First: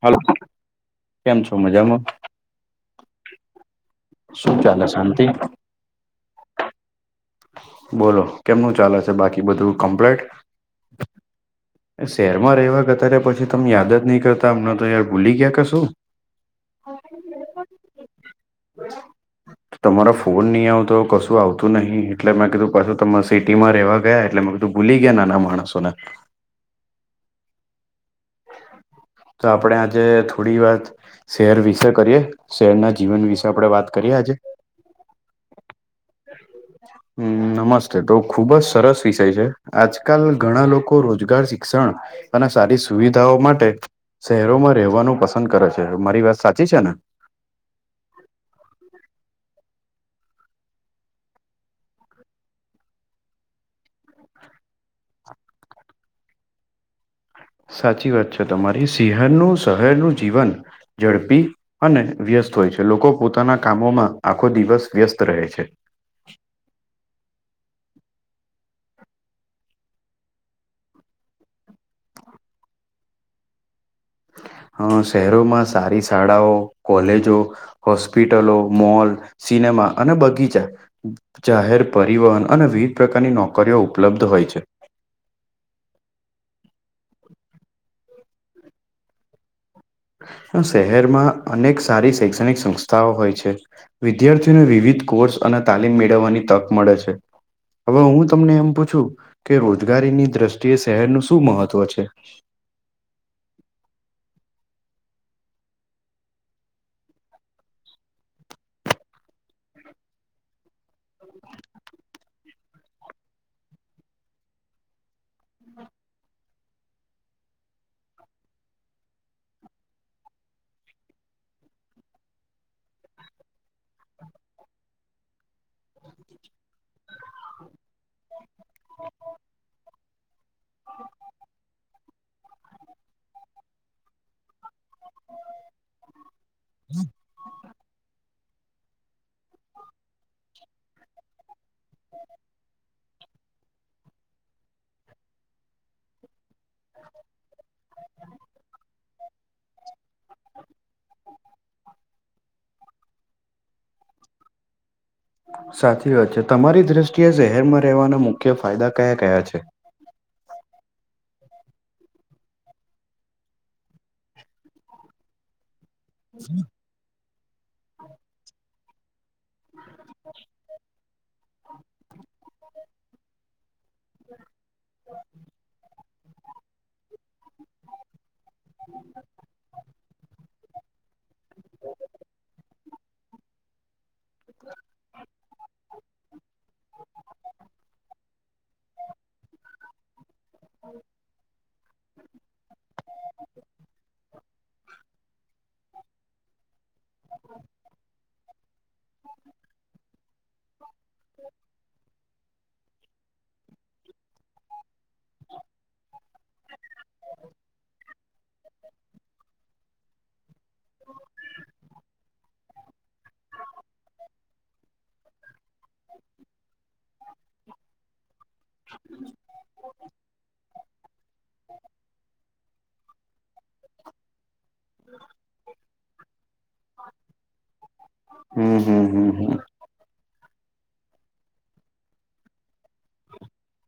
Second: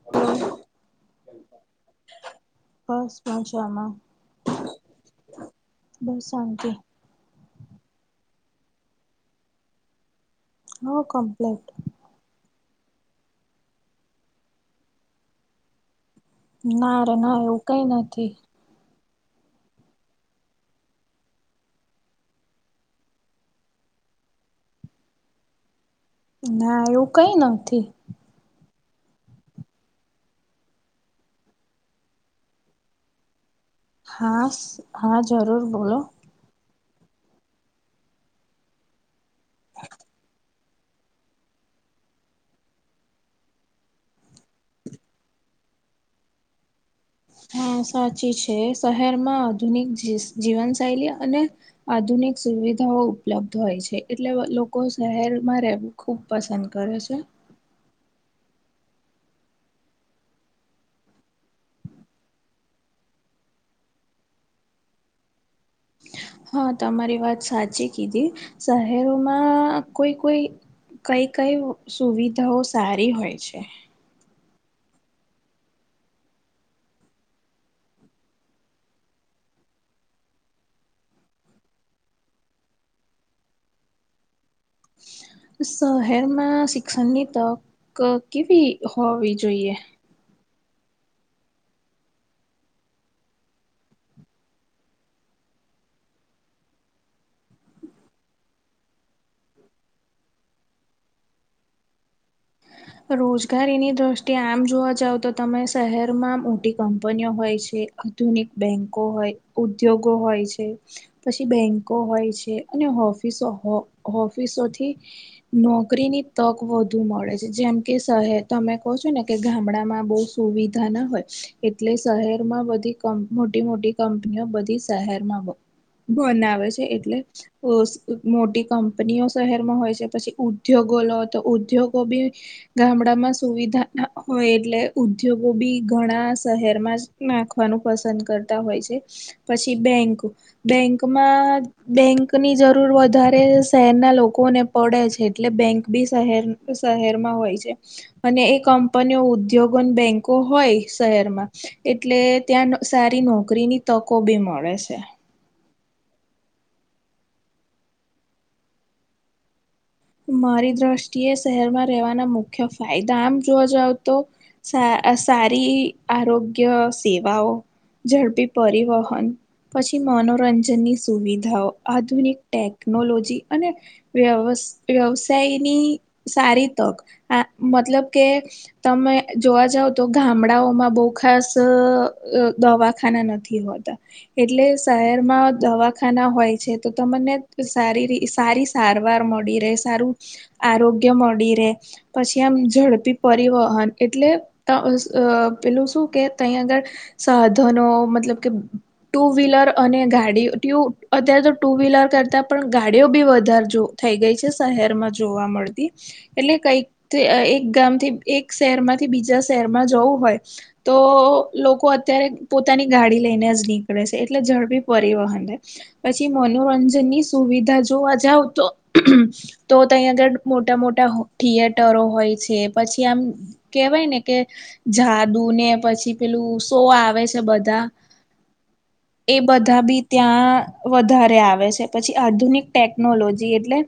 હાલ કેમ છો? મજામાં બસ મજા મા શું ચાલે શાંતિ? બસ શાંતિ બોલો કેમનું ચાલે છે? બાકી બધું કમ્પ્લેટ હોવ કમપ્લીટ એ શહેરમાં રહેવા હતા્યારે પછી તમે યાદ જ નહીં કરતા? અમને તો યાર ભૂલી ગયા કે શું? ના રે ના એવું કઈ નથી. અચ્છા તમારા ફોન નહી આવતો, કશું આવતું નહી? એટલે મેં કીધું પાછું તમે સિટી માં રેવા ગયા એટલે તો તમે ભૂલી ગયા, નાના માણસો ને ના એવું કઈ નથી. તો આપણે આજે થોડી વાત શહેર વિશે કરીએ, શહેરના જીવન વિશે આપણે વાત કરીએ આજે હા હા જરૂર બોલો [unintelligible] હમ નમસ્તે તો ખુબ જ સરસ વિષય છે, આજકાલ ઘણા લોકો રોજગાર શિક્ષણ અને સારી સુવિધાઓ માટે શહેરોમાં રહેવાનું પસંદ કરે છે, મારી વાત સાચી છે ને હા સાચી છે, શહેરમાં આધુનિક જીવન શૈલી અને આધુનિક સુવિધાઓ ઉપલબ્ધ હોય છે, એટલે લોકો શહેરમાં રહેવું ખૂબ પસંદ કરે છે. સાચી વાત છે. તમારી શહેરનું જીવન ઝડપી અને વ્યસ્ત હોય છે. લોકો પોતાના કામોમાં આખો દિવસ વ્યસ્ત રહે છે. હા તમારી વાત સાચી કીધી શહેરોમાં કોઈ કોઈ કઈ કઈ સુવિધાઓ સારી હોય છે. હ શહેરોમાં સારી શાળાઓ, કોલેજો હોસ્પિટલો, મોલ, સિનેમા, અને બગીચા. જાહેર પરિવહન અને વિવિધ પ્રકારની નોકરીઓ ઉપલબ્ધ હોય છે. શહેરમાં શિક્ષણની તક કેવી હોવી જોઈએ શહેરમાં અનેક સારી શૈક્ષણિક સંસ્થાઓ હોય છે. વિદ્યાર્થીઓને વિવિધ કોર્સ અને તાલીમ મેળવવાની તક મળે છે. હવે હું તમને એમ પૂછું કે રોજગારીની દ્રષ્ટિએ શહેરનું શું મહત્વ છે. રોજગારીની દ્રષ્ટિએ આમ જોવા જાવ તો તમે શહેરમાં મોટી કંપનીઓ હોય છે. આધુનિક બેંકો હોય ઉદ્યોગો હોય છે. પછી બેન્કો હોય છે અને ઓફિસો ઓફિસોથી નોકરીની તક વધુ મળે છે. જેમ કે શહેર તમે કહો છો ને કે ગામડામાં બહ સુવિધા ના હોય એટલે શહેરમાં બધી મોટી મોટી કંપનીઓ બધી શહેરમાં બનાવે છે એટલે મોટી કંપનીઓ શહેરમાં હોય છે પછી ઉદ્યોગો લો તો ઉદ્યોગો બી ગામડા માં સુવિધા હોય એટલે ઉદ્યોગો બી ઘણા- શહેર માં જ નાખવાનું પસંદ કરતા હોય છે પછી બેંક- બેંકમાં- બેંકની જરૂર વધારે શહેરના લોકોને પડે છે એટલે બેંક બી શહેર શહેર- માં હોય છે અને એ કંપનીઓ ઉદ્યોગો ને બેન્કો હોય શહેરમાં- એટલે ત્યાં સારી નોકરીની તકો બી મળે છે. સાચી વાત છે તમારી દ્રષ્ટિએ શહેરમાં રહેવાના મુખ્ય ફાયદા કયા કયા છે. મારી દ્રષ્ટિએ શહેરમાં રહેવાના મુખ્ય ફાયદા આમ જોવા જાવ તો- સારી આરોગ્ય સેવાઓ ઝડપી પરિવહન- પછી મનોરંજનની સુવિધાઓ આધુનિક ટેકનોલોજી અને- વ્યવ વ્યવસાયની સારી તક આ મતલબ કે- તમે- જોવા જાવ તો ગામડાઓમાં બહુ ખાસ દવાખાના નથી હોતા- એટલે શહેરમાં દવાખાના હોય છે તો તમને સારી ર સારી- સારવાર મળી રહે સારું- આરોગ્ય મળી રે પછી આમ ઝડપી પરિવહન એટલે- અ પેલું શું કે તહીં આગળ સાધનો મતલબ કે- ટુ વ્હીલર અને ગાડી ટુ અત્યારે તો ટુ વ્હીલર કરતા- પણ ગાડીઓ બી વધારે જો થઈ ગઈ છે શહેરમાં જોવા મળતી- એટલે કઈક એક ગામથી એક શહેરમાંથી બીજા શહેરમાં જવું હોય- તો લોકો અત્યારે પોતાની ગાડી લઈને જ નીકળે- એટલે ઝડપી પરિવહન પછી મનોરંજનની સુવિધા જોવા જાવ તો- તો તહીં આગળ મોટા મોટા થિયેટરો હોય છે પછી- ત્યાં આમ કેહેવાય ને કે- જાદુ ને પછી પેલું સો આવે છે બધા- હમ હમ હમ એ હમ બધા બી- ત્યાં વધારે આવે છે પછી આધુનિક ટેકનોલોજી એટલે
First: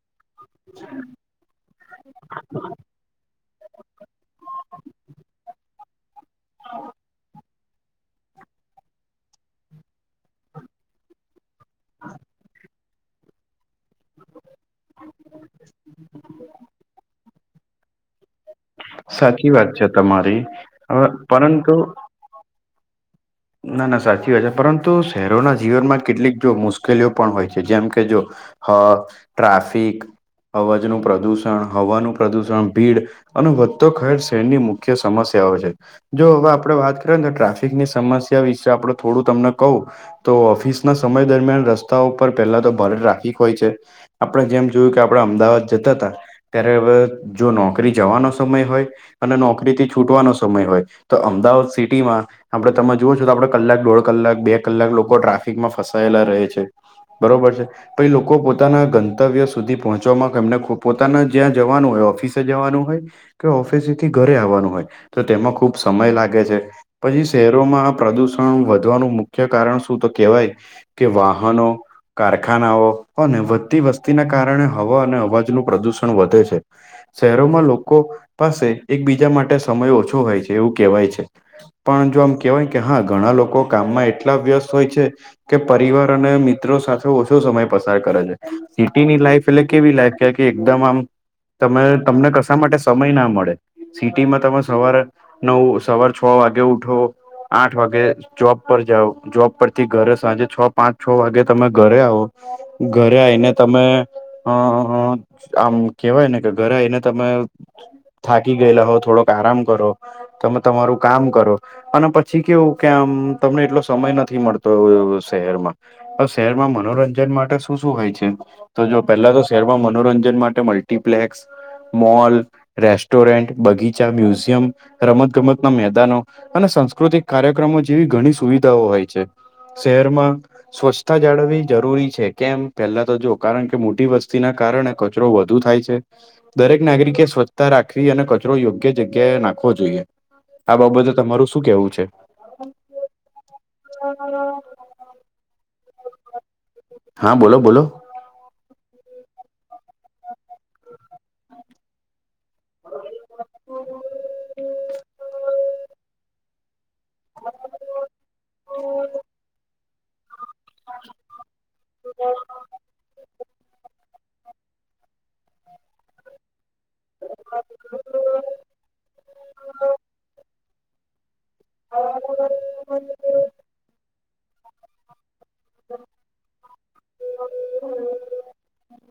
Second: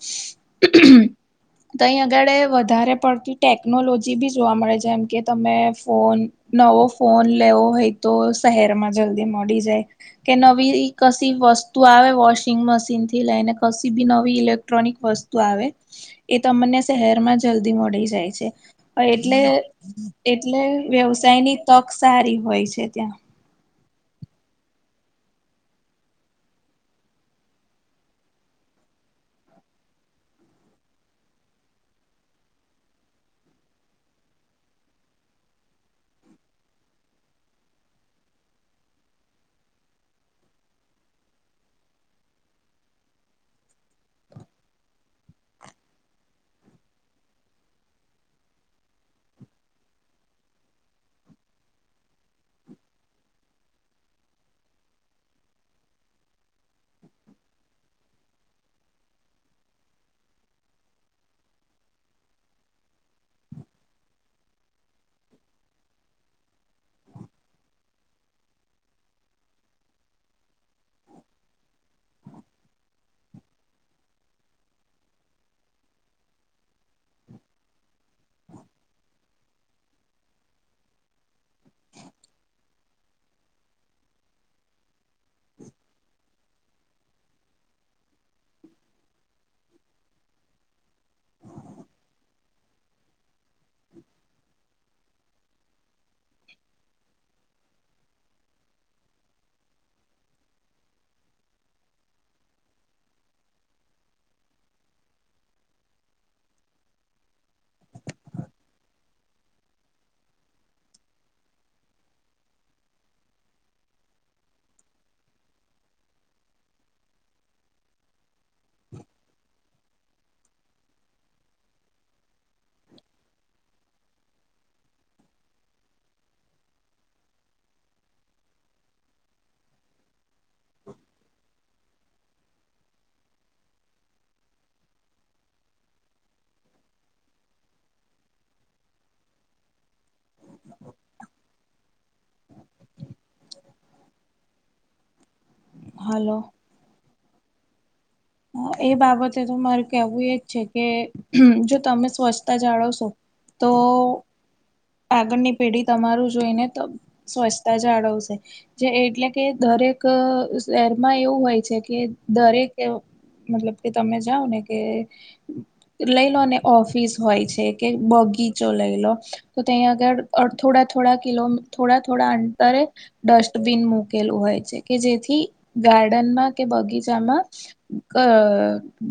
- તેંય આગળે વધારે પડતી - ટેકનોલોજી બી જોવા મળે જેમ કે તમે ફોન- નવો ફોન લેવો હોય તો શહેર માં જલ્દી મડી જાય- કે નવી કશી વસ્તુ આવે વોશિંગ મશીન થી લઈને કશી બી નવી ઇલેક્ટ્રોનિક વસ- તું આવે એ તમને શહેર માં જલ્દી મળી જાય છે. એટલે સાચી વાત છે તમારી. એટલે હવે વ્યવસાયની પરંતુ તક સારી હોય છે ત્યાં- ના ના સાચી વાત છે. પરંતુ શહેરોના જીવનમાં કેટલીક જો મુશ્કેલીઓ પણ હોય છે જેમ કે જો હ, ટ્રાફિક અવાજનું પ્રદુષણ, હવાનું પ્રદુષણ, ભીડ અને તો ખેર શહેરની મુખ્ય સમસ્યાઓ છે. જો હવે, આપણે વાત કરીએને, ટ્રાફિકની સમસ્યા વિશે આપણે થોડું તમને કહું. તો ઓફિસના સમય દરમિયાન રસ્તા ઉપર પહેલા તો ભારે ટ્રાફિક હોય છે. આપણે જેમ જોયું કે આપણે અમદાવાદ જતા તા, ત્યારે હવે જો નોકરી જવાનો સમય હોય અને નોકરીથી છૂટવાનો સમય હોય, તો અમદાવાદ સિટીમાં આપણે તમે જોઓ છો, તો આપણે દોઢ કલાક, બે કલાક લોકો ટ્રાફિકમાં ફસાયેલા રહે છે. બરોબર છે. પય લોકો પોતાના ગંતવ્ય સુધી પહોંચવામાં કેમને પોતાના જ્યાં જવાનું હોય, ઓફિસ તે જવાનું હોય, કે ઓફિસથી ઘરે આવવાનું હોય, તો તેમાં ખુબ સમય લાગે છે. પણ જે શહેરોમાં પ્રદુષણ વધવાનું મુખ્ય કારણ શું? તો કેહેવાય કે વાહનો કારખાનાઓ અને વધતી વસ્તીના કારણે હવા અને અવાજનું પ્રદુષણ વધે છે. શહેરોમાં લોકો પાસે એકબીજા માટે સમય ઓછો હોય છે, એવું કહેવાય છે. પણ જો આમ કેવાય કે હા, ઘણા લોકો કામમાં એટલા વ્યસ્ત હોય છે. કે પરિવાર અને મિત્રો સાથે ઓછો સમય પસાર કરે છે. સિટીની લાઈફ એટલે કેવી લાઈફ કે એકદમ આમ તમે, તમને કશા માટે સમયના મ મળે. સિટીમાં તમે સવારે નવ, સવાર છ વાગે ઉઠો. આઠ વાગે જોબ પર જાઓ. જોબ પરથી ઘરે સાંજે છ, પાંચ છ વાગે તમે ઘરે આવો. ઘરે આય ને તમે હ હ આમ કેવાય ને, કે ઘરે આયને તમે થાકી ગયેલા હોય, થોડોક આરામ કરો. તમે તમારું કામ કરો. અને પછી કેવું કે આમ તમને એટલો સમય નથી મળતો એવું એવું શહેરમાં. તો શહેરમાં મનોરંજન માટે શું શું હોય છે? તો જો પહેલા તો શહેરમાં મનોરંજન માટે મલ્ટિપ્લેક્સ, મોલ રેસ્ટોરેન્ટ, બગીચા, મ્યુઝિયમ, રમતગમતના મેદાનો અને સંસ્કૃતિક કાર્યક્રમો જેવી ઘણી સુવિધાઓ હોય છે. શહેરમાં સ્વચ્છતા જાળવી. જરૂરી છે. કેમ પહેલા તો જો કારણ કે મોટી વસ્તીના કારણે, કચરો વધુ થાય છે. દરેક નાગરિકે સ્વચ્છ રાખવી અને કચરો યોગ્ય જગ્યાએ નાખવો જોઈએ. આ બાબતે તમારું શું કેવું છે? [inaudible] હમ. હલો. હા, બોલો બોલો? એ બાબતે તો મારે કેવું એજ છે કે જો તમે સ્વછ તા જાળવશો તો આગળની પેઢી તમારું જોઈને, તો સ્વચ્છતા જાળવશે. જે એટલે કે દરેક ક શહેરમાં એવું હોય છે, કે દરેક મતલબ કે તમે જાવને કે લઈલોને. ઓફિસ હોય છે, કે બગીચો લઈલો તો, ત્યાં આગળ થોડા થોડા કિલો, થોડા થોડા અંતરે ડસ્ટ બિન મૂકેલું હોય છે કે જેથી ગાર્ડનમાં કે બગીચામાં અ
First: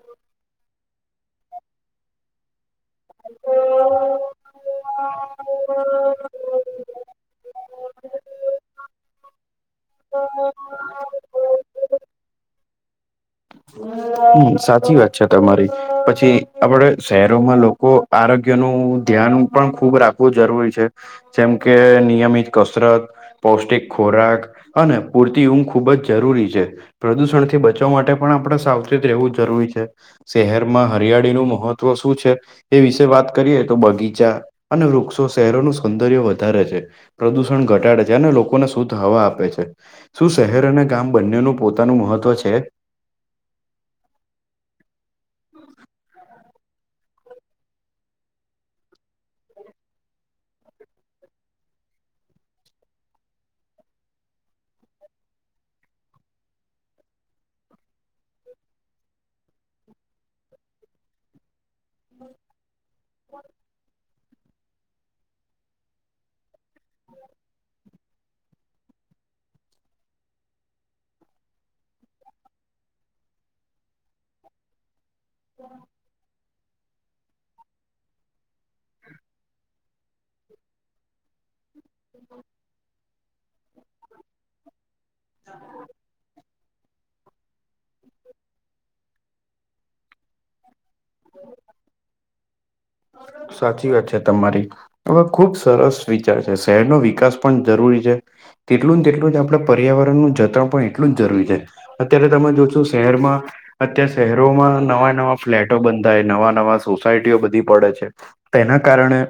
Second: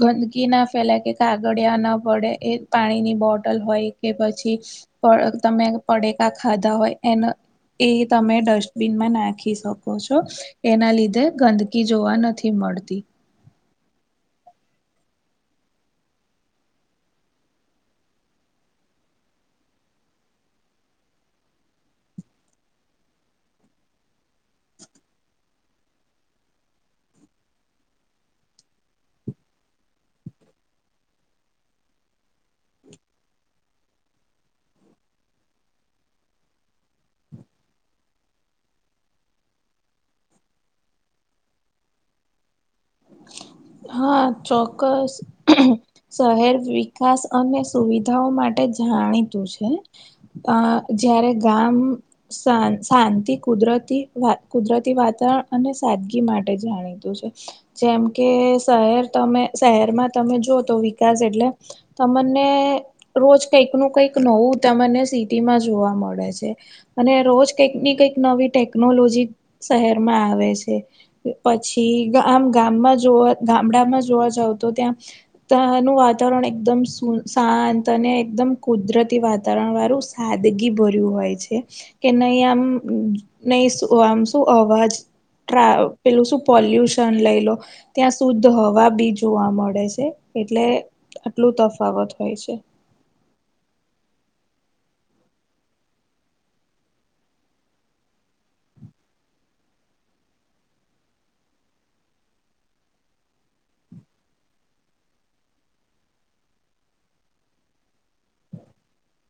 ગંદકી ના ફેલાય કે કાગળિયા ના પડે. એ પાણીની બોટલ હોય કે પછી તમે પડેકા ખાધા હોય. એનો એ તમે ડસ્ટબિનમાં નાખી શકો છો? એના લીધે ગંદકી જોવા નથી મળતી. સાચી વાત છે તમારી પછી આપડે શહેરોમાં લોકો આરોગ્ય નુ ધ્યાન પણ ખૂબ રાખવું જરૂરી છે. જેમ કે નિયમિત કસરત પૌષ્ટિક ખોરાક. અને પૂરતી ઊંઘ ખૂબ જ જરૂરી છે પ્રદૂષણ થી બચવા માટે પણ આપણે સાવ રહેવું જરૂરી છે, શહેરમાં હરિયાળી નું મહત્વ શું છે. એ વિશે વાત કરીએ તો બગીચા અને વૃક્ષો શહેરોનું સૌંદર્ય વધારે છે. પ્રદુષણ ઘટાડે છે, અને લોકોને શુદ્ધ હવા આપે છે. શું શહેર અને ગામ બંનેનું પોતાનું મહત્વ છે? હા.. ચોક્કસ... હમ્મ શહેર વિકાસ અને સુવિધાઓ માટે જાણીતું છે. અ... જયારે ગામ સા શાંતિ કુદરતી કુદરતી વાતાવરણ અને સાદગી માટે જાણીતું છે. જેમ કે શહેર તમે શહેરમાં તમે જો તો વિકાસ એટલે તમને રોજ કંઈકનું કંઈક નવું તમને સિટીમાં જોવા મળે છે. અને રોજ કંઈક ને કંઈક નવી ટેકનોલોજી શહેરમાં આવે છે. પછી આમ ગામમાં જોવા ગામડામાં જોવા જાવ તો ત્યાં ત્યાનું વાતાવરણ એકદમ શુદ્ધ. શાંત અને એકદમ કુદરતી વાતાવરણવાળું સાદગીભર્યું હોય છે. કે નહી આમ... નહી શું.. આમશું.. અવાજ ટ્રા પેલું શું પોલ્યુશન લઈ લો ત્યાં શુદ્ધ હવા બી જોવા મળે છે એટલે આટલું તફાવત હોય છે. સાચી વાત છે તમારી. હવે ખુબ સરસ વિચાર છે. શહેરનો વિકાસ પણ જરૂરી છે. તેટલું ને તેટલું જ આપણે પર્યાવરણનું જતન પણ એટલું જ જરૂરી છે. અત્યારે તમે જોવ છો શહેરમાં અત્યારે શહેરોમાં નવા-નવા ફ્લેટો બંધાય નવા-નવા સોસાયટીઓ બધી પડે છે. તેના કારણે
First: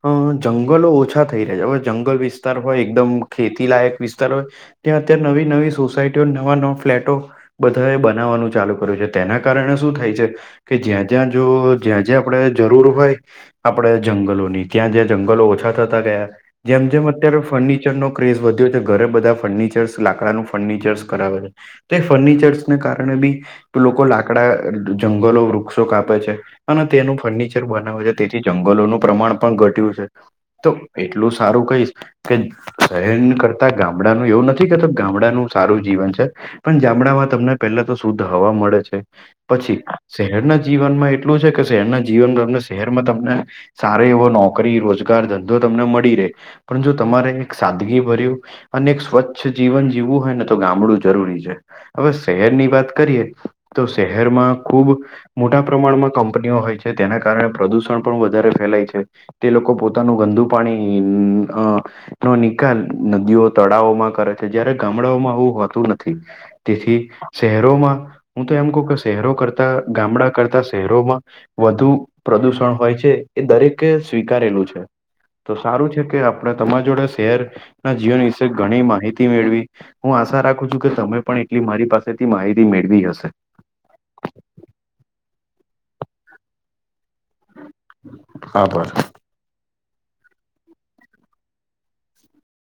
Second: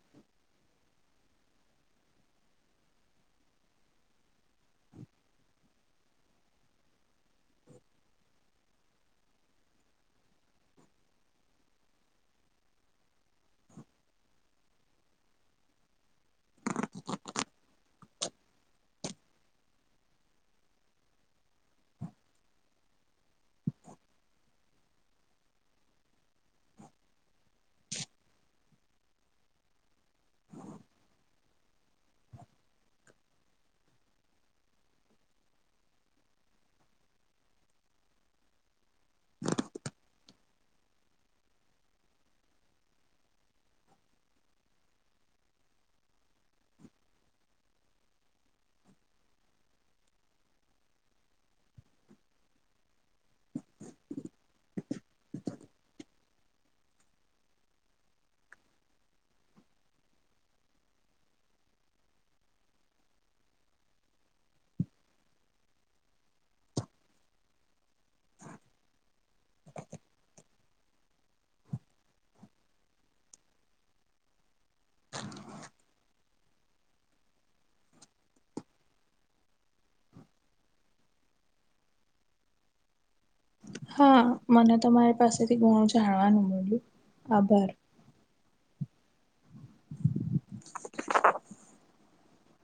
હ... જંગલો ઓછા થઈ રહ્યા. હવે જંગલ વિસ્તાર હોય એકદમ ખેતીલાયક વિસ્તાર હોયને ત્યાં અત્યારે નવી-નવી સોસાયટીઓ નવા-નવા ફ્લેટો બધા એ બનાવવાનું ચાલુ કર્યું છે તેના કારણે શું થાય છે કે જ્યાં-જ્યાં જો જ્યાં જે આપણે જરૂર હોય આપણે જંગલોની ત્યાં જ્યાં જંગલો ઓછા થતા ગયા. જેમ-જેમ અત્યારે ફર્નિચરનો ક્રેઝ વધ્યો તો ઘરે બધા ફર્નિચર્સ લાકડાનું ફર્નિચર્સ કરાવે છે. તે ફર્નિચર્સને કારણે બી લોકો લાકડા જંગલો, વૃક્ષો કાપે છે. અને તેનું ફર્નિચર બનાવે છે તેથી જંગલોનું પ્રમાણ પણ ઘટ્યું છે. તો એટલું સારું કઈશ કે શહેર કરતા ગામડાનું એવું નથી કેતો ગામડાનું સારૂ જીવન છે પણ ઞામડામાં તમને પહેલા તો શુદ્ધ હવા મળે છે, પછી શહેરના જીવનમાં એટલુ એટલું છે કે શહેરના જીવનમાં શહેરમાં તમને સારો એવો નોકરી, રોજગાર-ધંધો તમને મળી રહે, પણ જો તમારે એક સાદગીભર્યું અને એક સ્વચ્છ જીવન જીવવું હોય ને તો ગામડું જરૂરી છે. હવે શહેરની વાત કરીએ તો શહેરમાં ખુબ મોટા પ્રમાણમાં કંપનીઓ હોય છે તેના કારણે પ્રદુષણ પણ વધારે ફેલાય છે. તે લોકો પોતાનું ગંદુ પાણી અ.... નો નિકાલ નદીઓ, તળાવોમાં કરે છે જયારે ગામડાઓમાં આવું હોતું નથી. તેથી શહેરોમાં હું તો એમ કહુ કે શહેરો કરતા ગામડા કરતા શહેરોમાં વધુ પ્રદુષણ હોય છે એ દરેકે સ્વીકારેલું છે. તો સારું છે કે આપ તમારી જોડે શહેરના જીવન વિશે ઘણી માહિતી મેળવી હું આશા રાખું છું કે તમે પણ એટલી મારી પાસેથી માહિતી મેળવી હશે. હા, મને તમારી પાસેથી ઘણું જાણવાનું મળ્યું. આભાર! આભાર. [inaudible]